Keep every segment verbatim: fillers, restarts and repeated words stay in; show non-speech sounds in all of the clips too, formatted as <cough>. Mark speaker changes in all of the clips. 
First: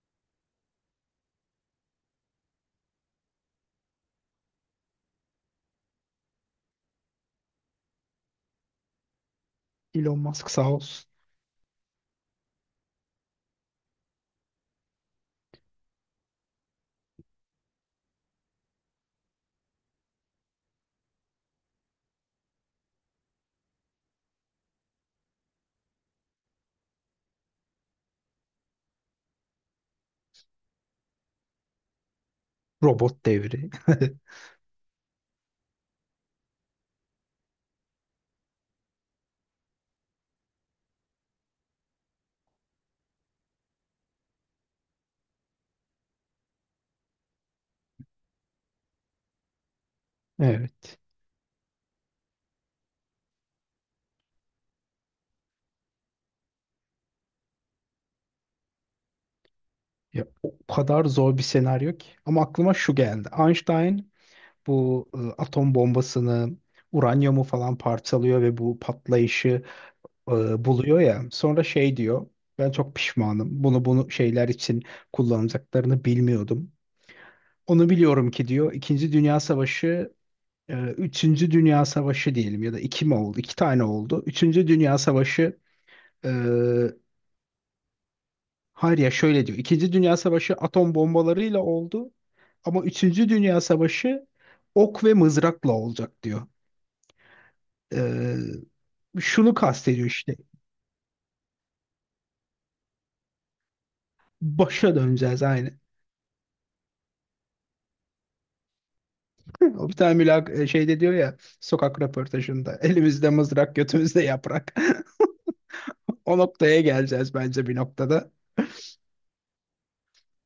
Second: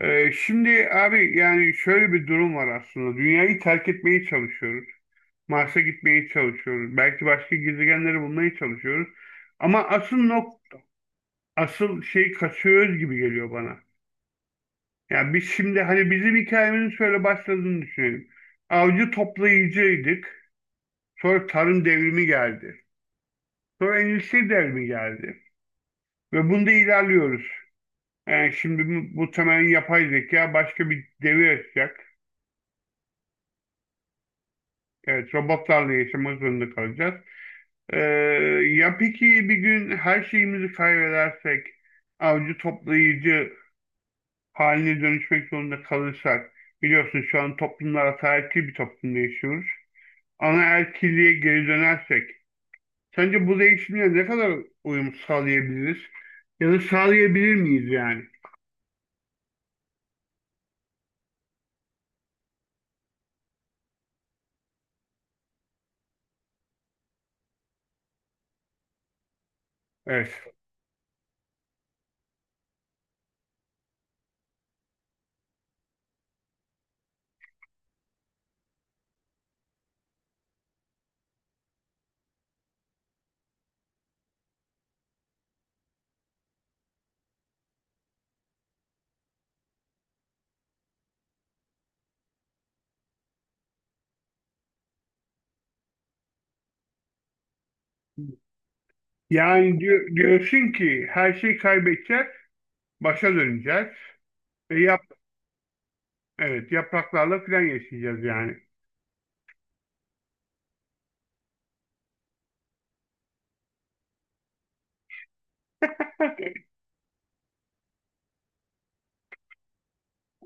Speaker 1: Ee, şimdi abi yani şöyle bir durum var aslında. Dünyayı terk etmeye çalışıyoruz. Mars'a gitmeye çalışıyoruz. Belki başka gezegenleri bulmaya çalışıyoruz. Ama asıl
Speaker 2: Elon Musk
Speaker 1: nok
Speaker 2: sağ olsun.
Speaker 1: asıl şey kaçıyoruz gibi geliyor bana. Yani biz şimdi hani bizim hikayemizin şöyle başladığını düşünelim. Avcı toplayıcıydık. Sonra tarım devrimi geldi. Sonra endüstri devrimi geldi. Ve bunda ilerliyoruz. Yani şimdi bu, bu temel yapay zeka başka bir devir açacak.
Speaker 2: Robot devri. <laughs>
Speaker 1: Evet, robotlarla yaşamak zorunda kalacağız. Ee, ya peki bir gün her şeyimizi kaybedersek, avcı toplayıcı haline dönüşmek zorunda kalırsak, biliyorsun şu an toplumlar ataerkil bir toplumda yaşıyoruz.
Speaker 2: Evet.
Speaker 1: Anaerkilliğe geri dönersek, sence bu değişimle ne kadar uyum sağlayabiliriz? Ya da sağlayabilir miyiz yani?
Speaker 2: Ya, o kadar zor bir senaryo ki. Ama aklıma şu geldi. Einstein bu e, atom bombasını, uranyumu falan parçalıyor ve bu patlayışı
Speaker 1: Evet.
Speaker 2: e, buluyor ya. Sonra şey diyor. Ben çok pişmanım. Bunu bunu şeyler için kullanacaklarını bilmiyordum. Onu biliyorum ki diyor. İkinci Dünya Savaşı, e, Üçüncü Dünya Savaşı diyelim ya da iki mi oldu? İki tane oldu. Üçüncü Dünya Savaşı. e, Hayır, ya şöyle diyor. İkinci Dünya Savaşı atom bombalarıyla oldu ama Üçüncü Dünya Savaşı ok ve mızrakla olacak diyor. Ee, şunu
Speaker 1: Yani diyor,
Speaker 2: kastediyor işte.
Speaker 1: diyorsun ki her şeyi kaybedeceğiz, başa döneceğiz ve
Speaker 2: Başa
Speaker 1: yap,
Speaker 2: döneceğiz aynı. <laughs>
Speaker 1: evet yapraklarla falan yaşayacağız yani.
Speaker 2: O bir tane mülak e, şeyde diyor ya, sokak röportajında: elimizde mızrak, götümüzde yaprak. <laughs> O
Speaker 1: <laughs>
Speaker 2: noktaya geleceğiz bence bir noktada.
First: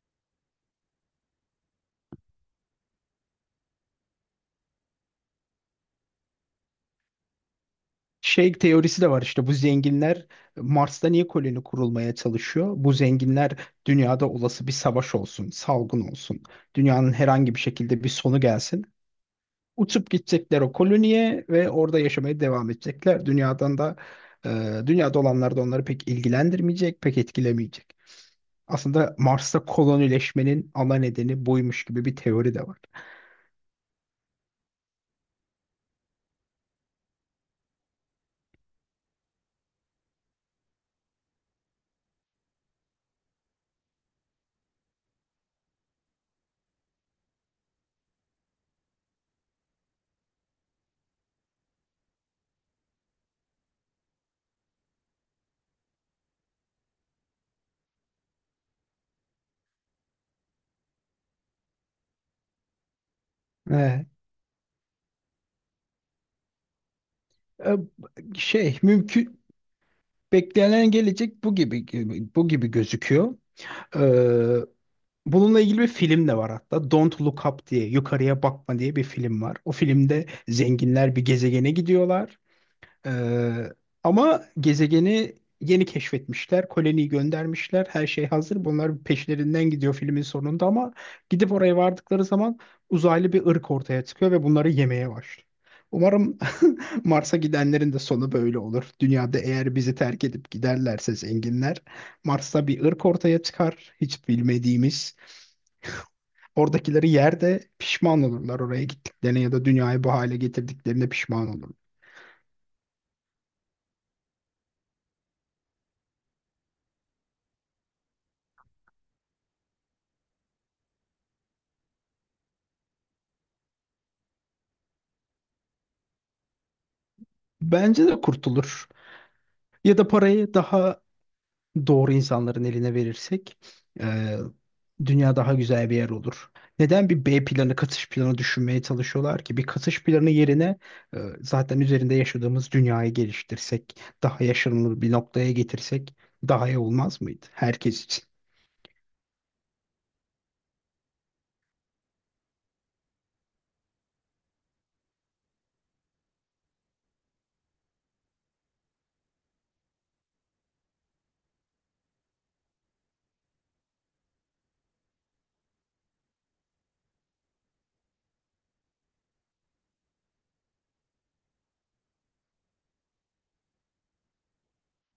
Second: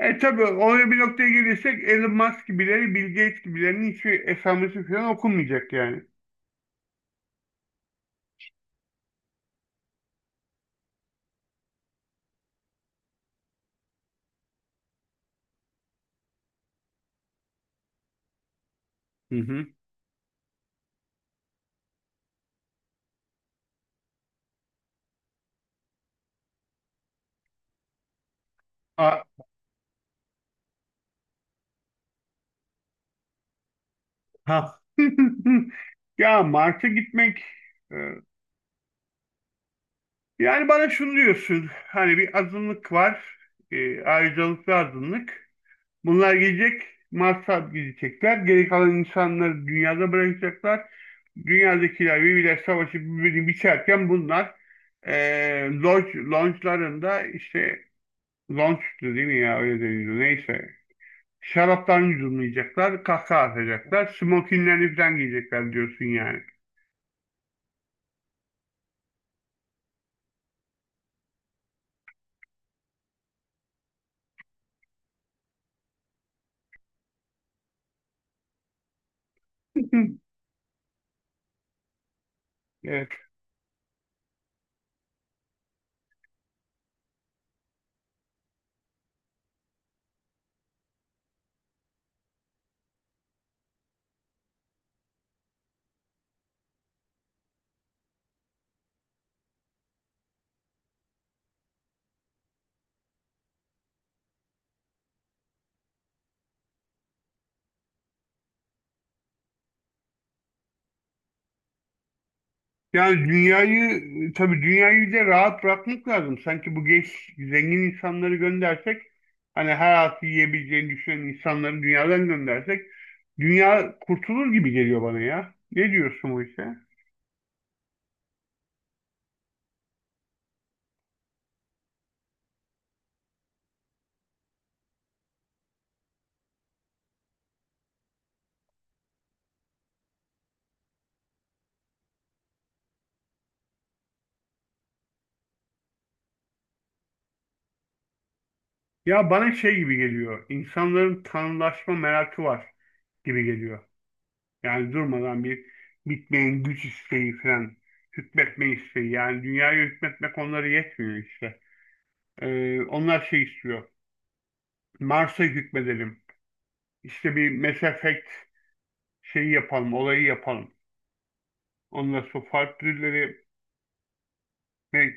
Speaker 1: E tabii oraya bir noktaya gelirsek Elon Musk gibileri, Bill Gates gibilerinin hiçbir esamesi falan okunmayacak yani.
Speaker 2: Şey teorisi de var işte: bu zenginler Mars'ta niye koloni kurulmaya çalışıyor? Bu zenginler dünyada olası bir savaş olsun, salgın olsun, dünyanın herhangi bir şekilde bir sonu gelsin.
Speaker 1: Hı hı.
Speaker 2: Uçup gidecekler o koloniye ve orada yaşamaya devam edecekler. Dünyadan da e, dünyada olanlar da onları pek ilgilendirmeyecek, pek etkilemeyecek. Aslında
Speaker 1: A-
Speaker 2: Mars'ta kolonileşmenin ana nedeni buymuş gibi bir teori de var.
Speaker 1: Ha. <laughs> Ya Mars'a gitmek e, yani bana şunu diyorsun hani bir azınlık var, e, ayrıcalıklı azınlık, bunlar gelecek, Mars'a gidecekler, geri kalan insanları dünyada bırakacaklar, dünyadakiler birbirler savaşı birbirini biçerken bunlar e, lodge, lodge'larında işte. Lon sütü değil mi ya? Öyle deniyordu. Neyse. Şaraptan yudumlayacaklar, kahkaha atacaklar,
Speaker 2: Evet.
Speaker 1: smokinlerini falan giyecekler diyorsun yani.
Speaker 2: E, Şey mümkün, beklenen gelecek bu gibi, bu gibi gözüküyor. E, bununla ilgili bir film de var hatta. Don't Look Up diye, yukarıya bakma diye bir film var. O filmde
Speaker 1: <laughs>
Speaker 2: zenginler bir gezegene gidiyorlar.
Speaker 1: Evet.
Speaker 2: Ee, ama gezegeni yeni keşfetmişler. Koloniyi göndermişler. Her şey hazır. Bunlar peşlerinden gidiyor filmin sonunda ama gidip oraya vardıkları zaman uzaylı bir ırk ortaya çıkıyor ve bunları yemeye başlıyor. Umarım <laughs> Mars'a gidenlerin de sonu böyle olur. Dünyada eğer bizi terk edip giderlerse zenginler, Mars'ta bir ırk ortaya çıkar, hiç bilmediğimiz. Oradakileri yerde pişman olurlar oraya gittiklerine, ya da dünyayı bu hale getirdiklerine pişman olurlar.
Speaker 1: Yani dünyayı, tabii dünyayı bir de rahat bırakmak lazım. Sanki bu genç, zengin insanları göndersek, hani her altı yiyebileceğini düşünen insanları dünyadan göndersek, dünya kurtulur gibi geliyor bana ya. Ne diyorsun bu işe?
Speaker 2: Bence de kurtulur. Ya da parayı daha doğru insanların eline verirsek e, dünya daha güzel bir yer olur. Neden bir B planı, katış planı düşünmeye çalışıyorlar ki? Bir katış planı yerine e, zaten üzerinde yaşadığımız dünyayı geliştirsek, daha yaşanılır bir noktaya getirsek daha iyi olmaz mıydı herkes için?
Speaker 1: Ya bana şey gibi geliyor, İnsanların tanrılaşma merakı var gibi geliyor. Yani durmadan bir bitmeyen güç isteği falan, hükmetme isteği. Yani dünyaya hükmetmek onlara yetmiyor işte. Ee, onlar şey istiyor. Mars'a hükmedelim. İşte bir Mass Effect şeyi yapalım, olayı yapalım. Ondan sonra farklı türleri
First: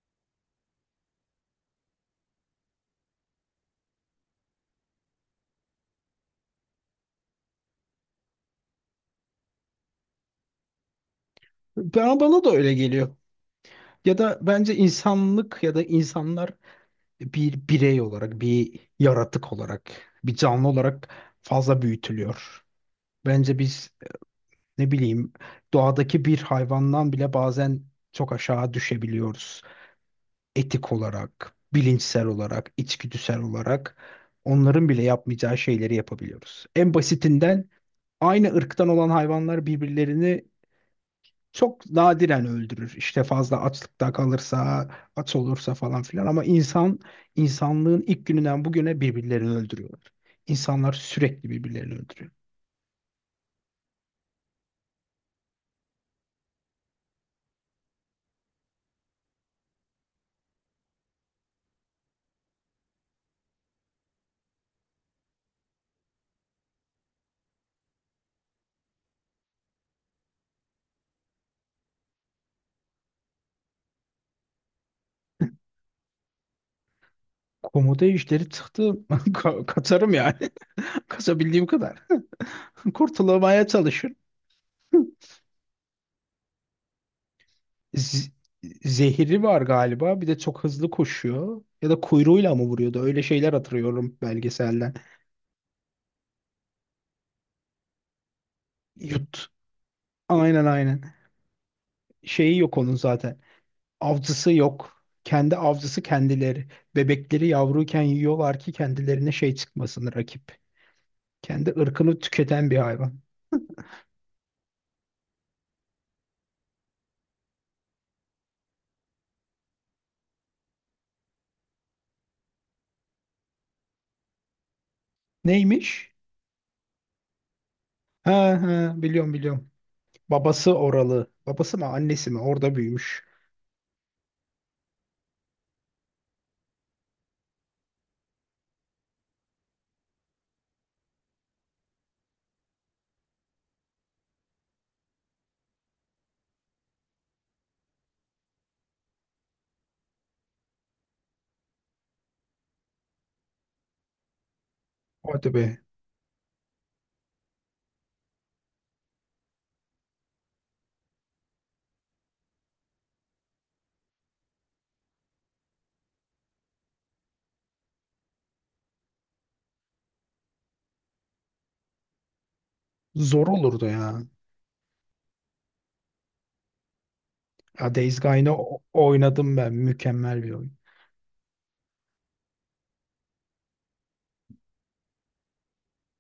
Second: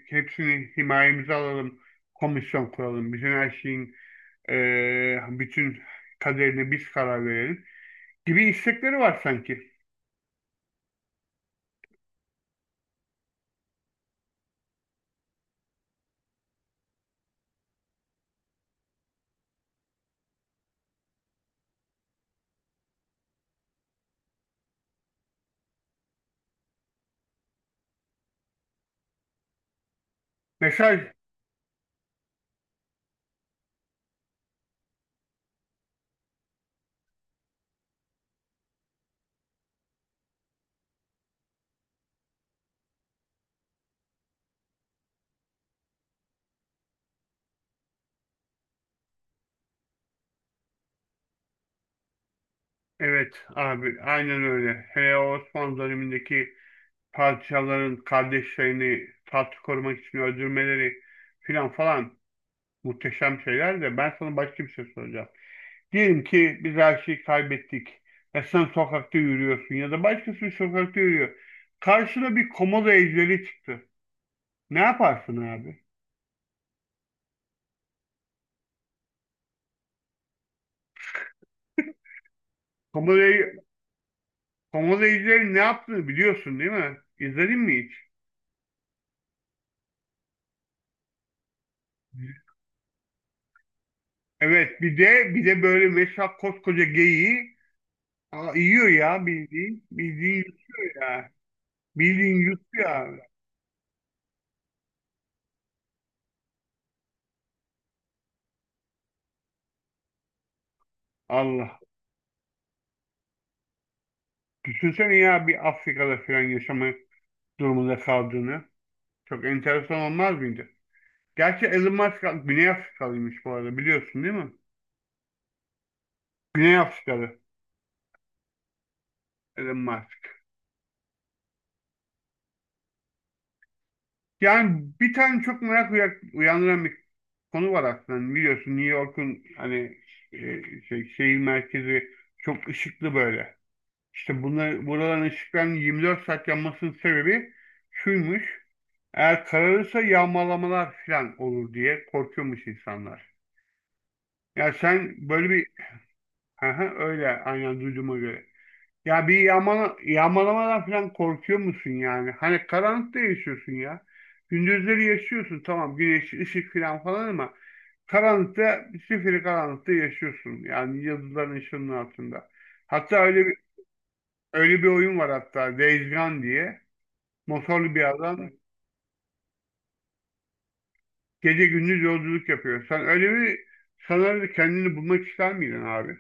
Speaker 1: hepsini himayemize alalım. Komisyon kuralım. Bütün her şeyin ee, bütün kaderine biz karar verelim gibi istekleri var sanki.
Speaker 2: Ben, bana da öyle geliyor. Ya da bence insanlık ya da insanlar bir birey olarak, bir yaratık olarak, bir canlı olarak fazla büyütülüyor. Bence biz, ne bileyim, doğadaki bir hayvandan bile bazen çok aşağı düşebiliyoruz. Etik
Speaker 1: Mesaj.
Speaker 2: olarak, bilinçsel olarak, içgüdüsel olarak onların bile yapmayacağı şeyleri yapabiliyoruz. En basitinden, aynı ırktan olan hayvanlar birbirlerini çok nadiren öldürür. İşte fazla açlıkta kalırsa, aç olursa falan filan, ama insan, insanlığın ilk gününden bugüne, birbirlerini öldürüyorlar. İnsanlar sürekli birbirlerini öldürüyor.
Speaker 1: Evet abi aynen öyle. Hele o Osmanlı dönemindeki parçaların kardeşlerini taht korumak için öldürmeleri filan falan muhteşem şeyler, de ben sana başka bir şey soracağım. Diyelim ki biz her şeyi kaybettik ve sen sokakta yürüyorsun ya da başkası sokakta yürüyor. Karşına bir komodo ejderi çıktı. Ne yaparsın abi?
Speaker 2: Komodo ejderi çıktı. <laughs> Ka- Kaçarım yani. Kazabildiğim kadar. <laughs>
Speaker 1: Komodo,
Speaker 2: Kurtulamaya çalışırım.
Speaker 1: komodo ejderi ne yaptığını biliyorsun değil mi? İzledin mi hiç?
Speaker 2: Z- zehri var galiba. Bir de çok hızlı koşuyor. Ya da kuyruğuyla mı vuruyordu? Öyle şeyler hatırlıyorum
Speaker 1: Evet,
Speaker 2: belgeselden.
Speaker 1: bir de bir de böyle mesela koskoca geyiği aa, yiyor ya,
Speaker 2: Yut.
Speaker 1: bildiğin bildiğin
Speaker 2: Aynen,
Speaker 1: yiyor
Speaker 2: aynen.
Speaker 1: ya. Bildiğin
Speaker 2: Şeyi
Speaker 1: yuttu
Speaker 2: yok onun
Speaker 1: ya.
Speaker 2: zaten. Avcısı yok. Kendi avcısı kendileri. Bebekleri yavruyken yiyorlar ki kendilerine şey çıkmasın, rakip. Kendi
Speaker 1: Allah.
Speaker 2: ırkını tüketen bir hayvan.
Speaker 1: Düşünsene ya bir Afrika'da falan yaşama durumunda kaldığını. Çok enteresan olmaz mıydı? Gerçi Elon Musk Güney Afrikalıymış bu arada, biliyorsun değil mi?
Speaker 2: Neymiş?
Speaker 1: Güney Afrikalı
Speaker 2: Ha, ha, biliyorum, biliyorum.
Speaker 1: Elon Musk.
Speaker 2: Babası oralı. Babası mı, annesi mi? Orada büyümüş.
Speaker 1: Yani bir tane çok merak uyak- uyandıran bir konu var aslında. Hani biliyorsun New York'un hani e, şey, şehir merkezi çok ışıklı böyle. İşte bunlar, buraların ışıklarının yirmi dört saat yanmasının sebebi şuymuş. Eğer kararırsa yağmalamalar falan olur diye korkuyormuş insanlar. Ya sen böyle
Speaker 2: Hadi
Speaker 1: bir.
Speaker 2: be.
Speaker 1: Aha, öyle aynen duyduğuma göre. Ya bir yağmala, yağmalamadan falan korkuyor musun yani? Hani karanlıkta yaşıyorsun ya. Gündüzleri yaşıyorsun tamam, güneş, ışık falan falan, ama karanlıkta, zifiri karanlıkta yaşıyorsun. Yani yıldızların ışığının altında. Hatta öyle
Speaker 2: Zor
Speaker 1: bir,
Speaker 2: olurdu ya.
Speaker 1: öyle bir oyun var hatta, Days Gone diye.
Speaker 2: Ya,
Speaker 1: Motorlu bir
Speaker 2: Days
Speaker 1: adam
Speaker 2: Gone'ı o- oynadım ben. Mükemmel bir oyun.
Speaker 1: gece gündüz yolculuk yapıyor. Sen öyle bir, sanırım kendini bulmak ister miydin abi?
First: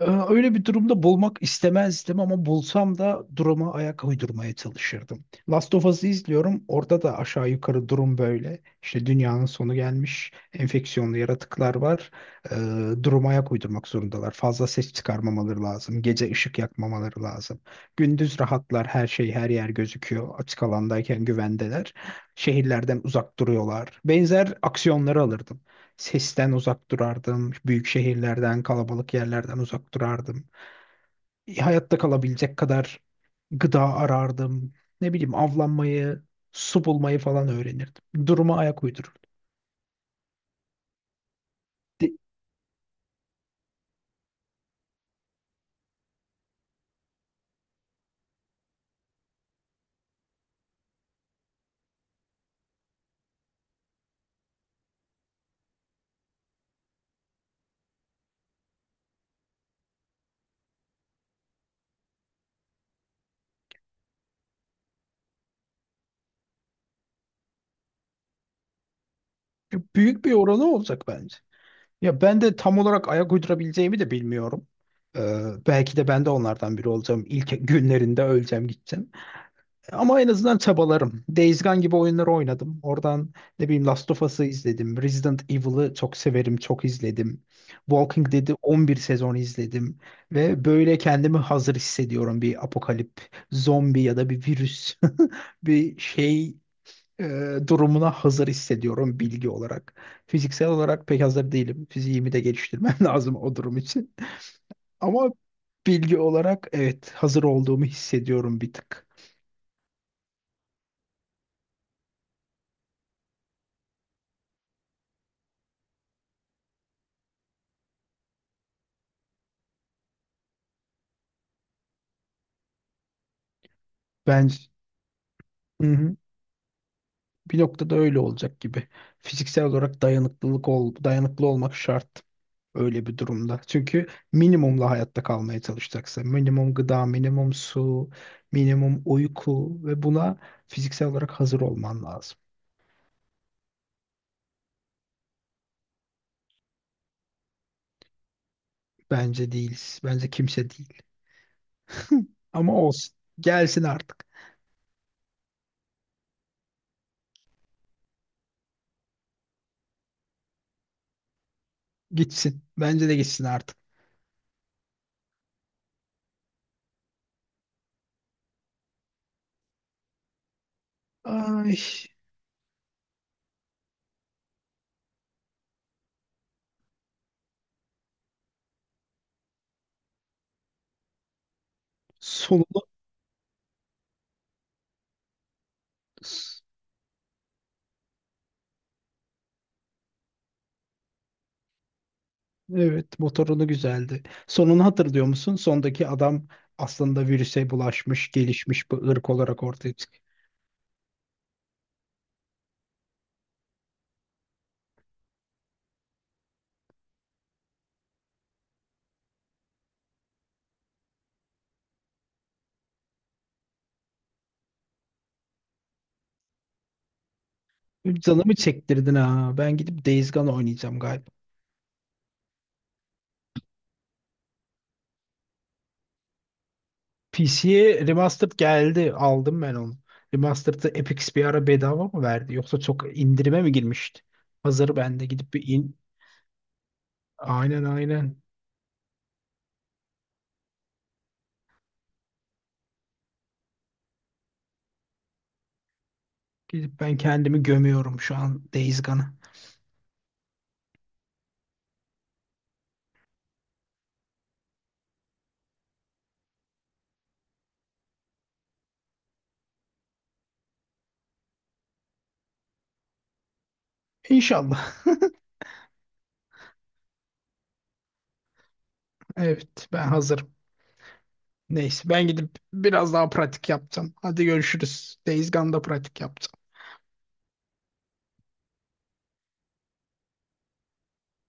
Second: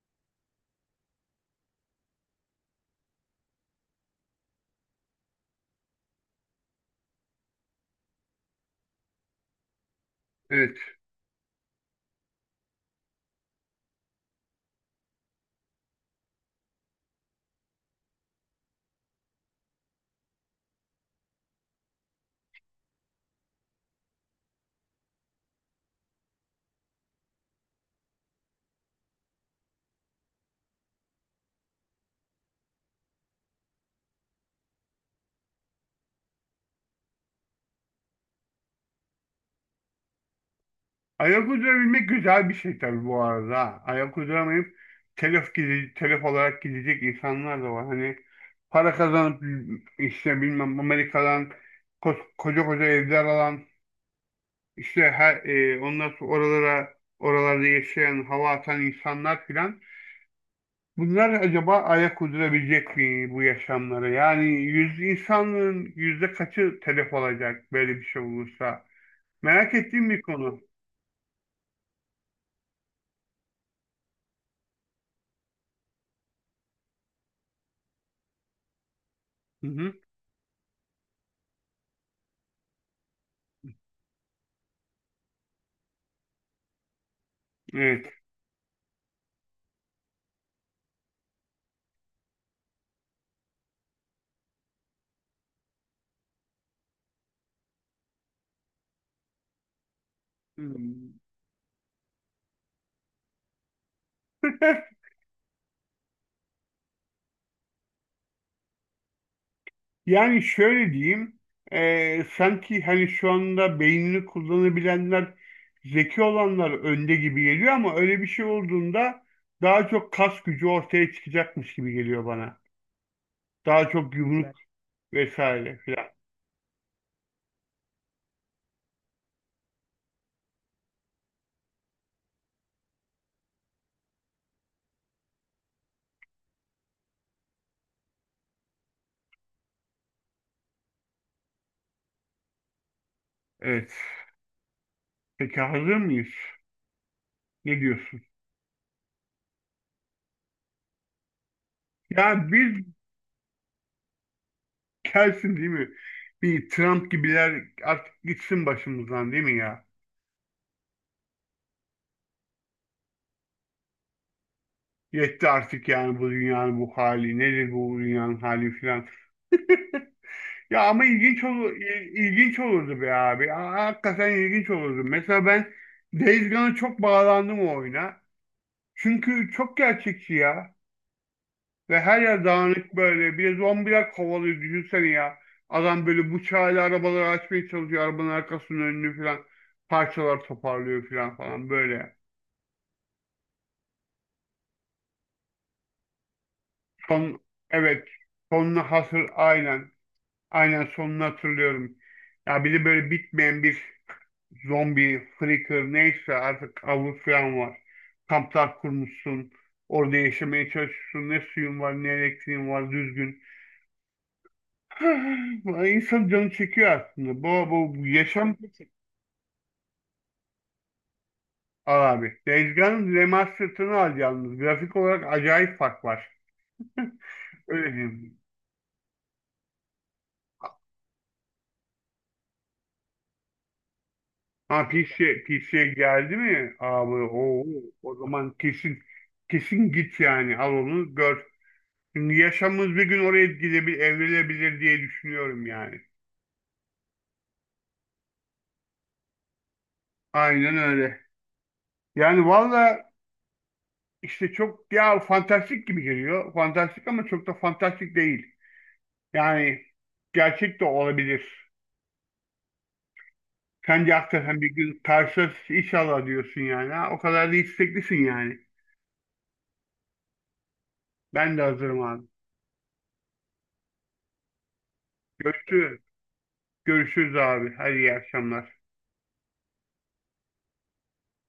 Speaker 2: Ee, Öyle bir durumda bulmak istemezdim ama bulsam da duruma ayak uydurmaya çalışırdım. Last of Us'ı izliyorum. Orada da aşağı yukarı durum böyle. İşte dünyanın sonu gelmiş,
Speaker 1: Evet.
Speaker 2: enfeksiyonlu yaratıklar var. Ee, duruma ayak uydurmak zorundalar. Fazla ses çıkarmamaları lazım. Gece ışık yakmamaları lazım. Gündüz rahatlar, her şey, her yer gözüküyor. Açık alandayken güvendeler. Şehirlerden uzak duruyorlar. Benzer aksiyonları alırdım. Sesten uzak durardım. Büyük şehirlerden, kalabalık yerlerden uzak durardım. E, Hayatta kalabilecek kadar gıda arardım. Ne bileyim, avlanmayı, su bulmayı falan öğrenirdim. Duruma ayak uydururdum.
Speaker 1: Ayak uydurabilmek
Speaker 2: De-
Speaker 1: güzel bir şey tabii bu arada. Ha. Ayak uyduramayıp telef, gide- telef olarak gidecek insanlar da var. Hani para kazanıp işte bilmem Amerika'dan ko- koca koca evler alan işte her, e, ondan sonra oralara oralarda yaşayan hava atan insanlar filan. Bunlar acaba ayak uydurabilecek mi bu yaşamlara? Yani yüz insanlığın yüzde kaçı telef olacak böyle bir şey olursa? Merak ettiğim bir
Speaker 2: Büyük bir
Speaker 1: konu.
Speaker 2: oranı olacak bence. Ya ben de tam olarak ayak uydurabileceğimi de bilmiyorum. Ee, belki de ben de onlardan biri olacağım. İlk günlerinde öleceğim, gideceğim.
Speaker 1: Hı hı.
Speaker 2: Ama en azından çabalarım. Days Gone gibi oyunları oynadım. Oradan, ne bileyim, Last of Us'ı izledim. Resident Evil'ı çok severim, çok izledim.
Speaker 1: Evet.
Speaker 2: Walking Dead'i on bir sezon izledim. Ve böyle kendimi hazır hissediyorum: bir apokalip, zombi ya da bir virüs, <laughs> bir şey e, durumuna hazır hissediyorum bilgi olarak. Fiziksel olarak
Speaker 1: Hmm.
Speaker 2: pek hazır değilim. Fiziğimi de geliştirmem <laughs> lazım o durum için.
Speaker 1: <laughs>
Speaker 2: Ama bilgi olarak evet, hazır olduğumu hissediyorum bir tık.
Speaker 1: Yani şöyle diyeyim, eee, sanki hani şu anda beynini kullanabilenler, zeki olanlar önde gibi geliyor ama öyle bir şey olduğunda daha çok kas gücü ortaya çıkacakmış gibi geliyor bana. Daha çok yumruk
Speaker 2: Bence,
Speaker 1: vesaire
Speaker 2: hı
Speaker 1: filan.
Speaker 2: hı, bir noktada öyle olacak gibi. Fiziksel olarak dayanıklılık ol, dayanıklı olmak şart öyle bir durumda. Çünkü minimumla hayatta kalmaya çalışacaksa, minimum gıda, minimum su, minimum uyku ve buna fiziksel olarak hazır olman lazım.
Speaker 1: Evet. Peki hazır mıyız? Ne diyorsun?
Speaker 2: Bence değiliz. Bence kimse değil.
Speaker 1: Ya
Speaker 2: Ama
Speaker 1: bir
Speaker 2: olsun. Gelsin artık.
Speaker 1: gelsin değil mi? Bir Trump gibiler artık gitsin başımızdan değil mi ya?
Speaker 2: Gitsin. Bence de gitsin artık.
Speaker 1: Yetti artık yani bu dünyanın bu hali. Nedir bu dünyanın hali filan. <laughs> Ya ama ilginç
Speaker 2: Ay.
Speaker 1: olur, il- ilginç olurdu be abi. Ha- Hakikaten ilginç olurdu. Mesela ben Days Gone'a çok bağlandım o oyuna. Çünkü çok gerçekçi ya. Ve her yer
Speaker 2: Sonu.
Speaker 1: dağınık böyle. Bir de zombiler kovalıyor düşünsene ya. Adam böyle bıçağıyla arabaları açmaya çalışıyor. Arabanın arkasının önünü falan parçalar toparlıyor falan falan böyle.
Speaker 2: Evet, motorunu güzeldi. Sonunu hatırlıyor musun? Sondaki adam aslında
Speaker 1: Son
Speaker 2: virüse
Speaker 1: evet,
Speaker 2: bulaşmış,
Speaker 1: sonuna
Speaker 2: gelişmiş bir
Speaker 1: hasır
Speaker 2: ırk olarak
Speaker 1: aynen.
Speaker 2: ortaya çıkıyor.
Speaker 1: Aynen sonunu hatırlıyorum. Ya bir de böyle bitmeyen bir zombi, freaker neyse artık avı falan var. Kamplar kurmuşsun. Orada yaşamaya çalışıyorsun. Ne suyun var ne elektriğin var düzgün. <laughs> İnsan canı çekiyor aslında. Bu, bu
Speaker 2: Canımı
Speaker 1: yaşam.
Speaker 2: çektirdin ha. Ben gidip Days Gone oynayacağım galiba.
Speaker 1: Al abi. Dezgan'ın remastered'ını al yalnız. Grafik olarak acayip fark var. <laughs> Öyle
Speaker 2: P C'ye
Speaker 1: diyeyim.
Speaker 2: Remastered geldi. Aldım ben onu. Remastered'ı Epic bir ara bedava mı verdi? Yoksa çok indirime mi girmişti?
Speaker 1: Ha
Speaker 2: Hazır
Speaker 1: PC,
Speaker 2: ben de gidip bir
Speaker 1: P C'ye
Speaker 2: in...
Speaker 1: geldi mi abi? Oo,
Speaker 2: Aynen,
Speaker 1: o
Speaker 2: aynen.
Speaker 1: zaman kesin kesin git yani. Al onu gör. Şimdi yaşamımız bir gün oraya gidebilir, evrilebilir diye düşünüyorum yani.
Speaker 2: Gidip ben kendimi gömüyorum şu an Days Gone'a.
Speaker 1: Aynen öyle. Yani valla işte çok ya fantastik gibi geliyor. Fantastik ama çok da fantastik değil. Yani gerçek de olabilir. Sen de hakikaten bir
Speaker 2: İnşallah.
Speaker 1: gün karşılaşırız inşallah diyorsun yani. Ha, o kadar da isteklisin yani.
Speaker 2: <laughs> Evet, ben hazırım.
Speaker 1: Ben de hazırım
Speaker 2: Neyse,
Speaker 1: abi.
Speaker 2: ben gidip biraz daha pratik yaptım. Hadi görüşürüz. Days Gone'da
Speaker 1: Görüşürüz.
Speaker 2: pratik yaptım.
Speaker 1: Görüşürüz abi. Hadi iyi akşamlar.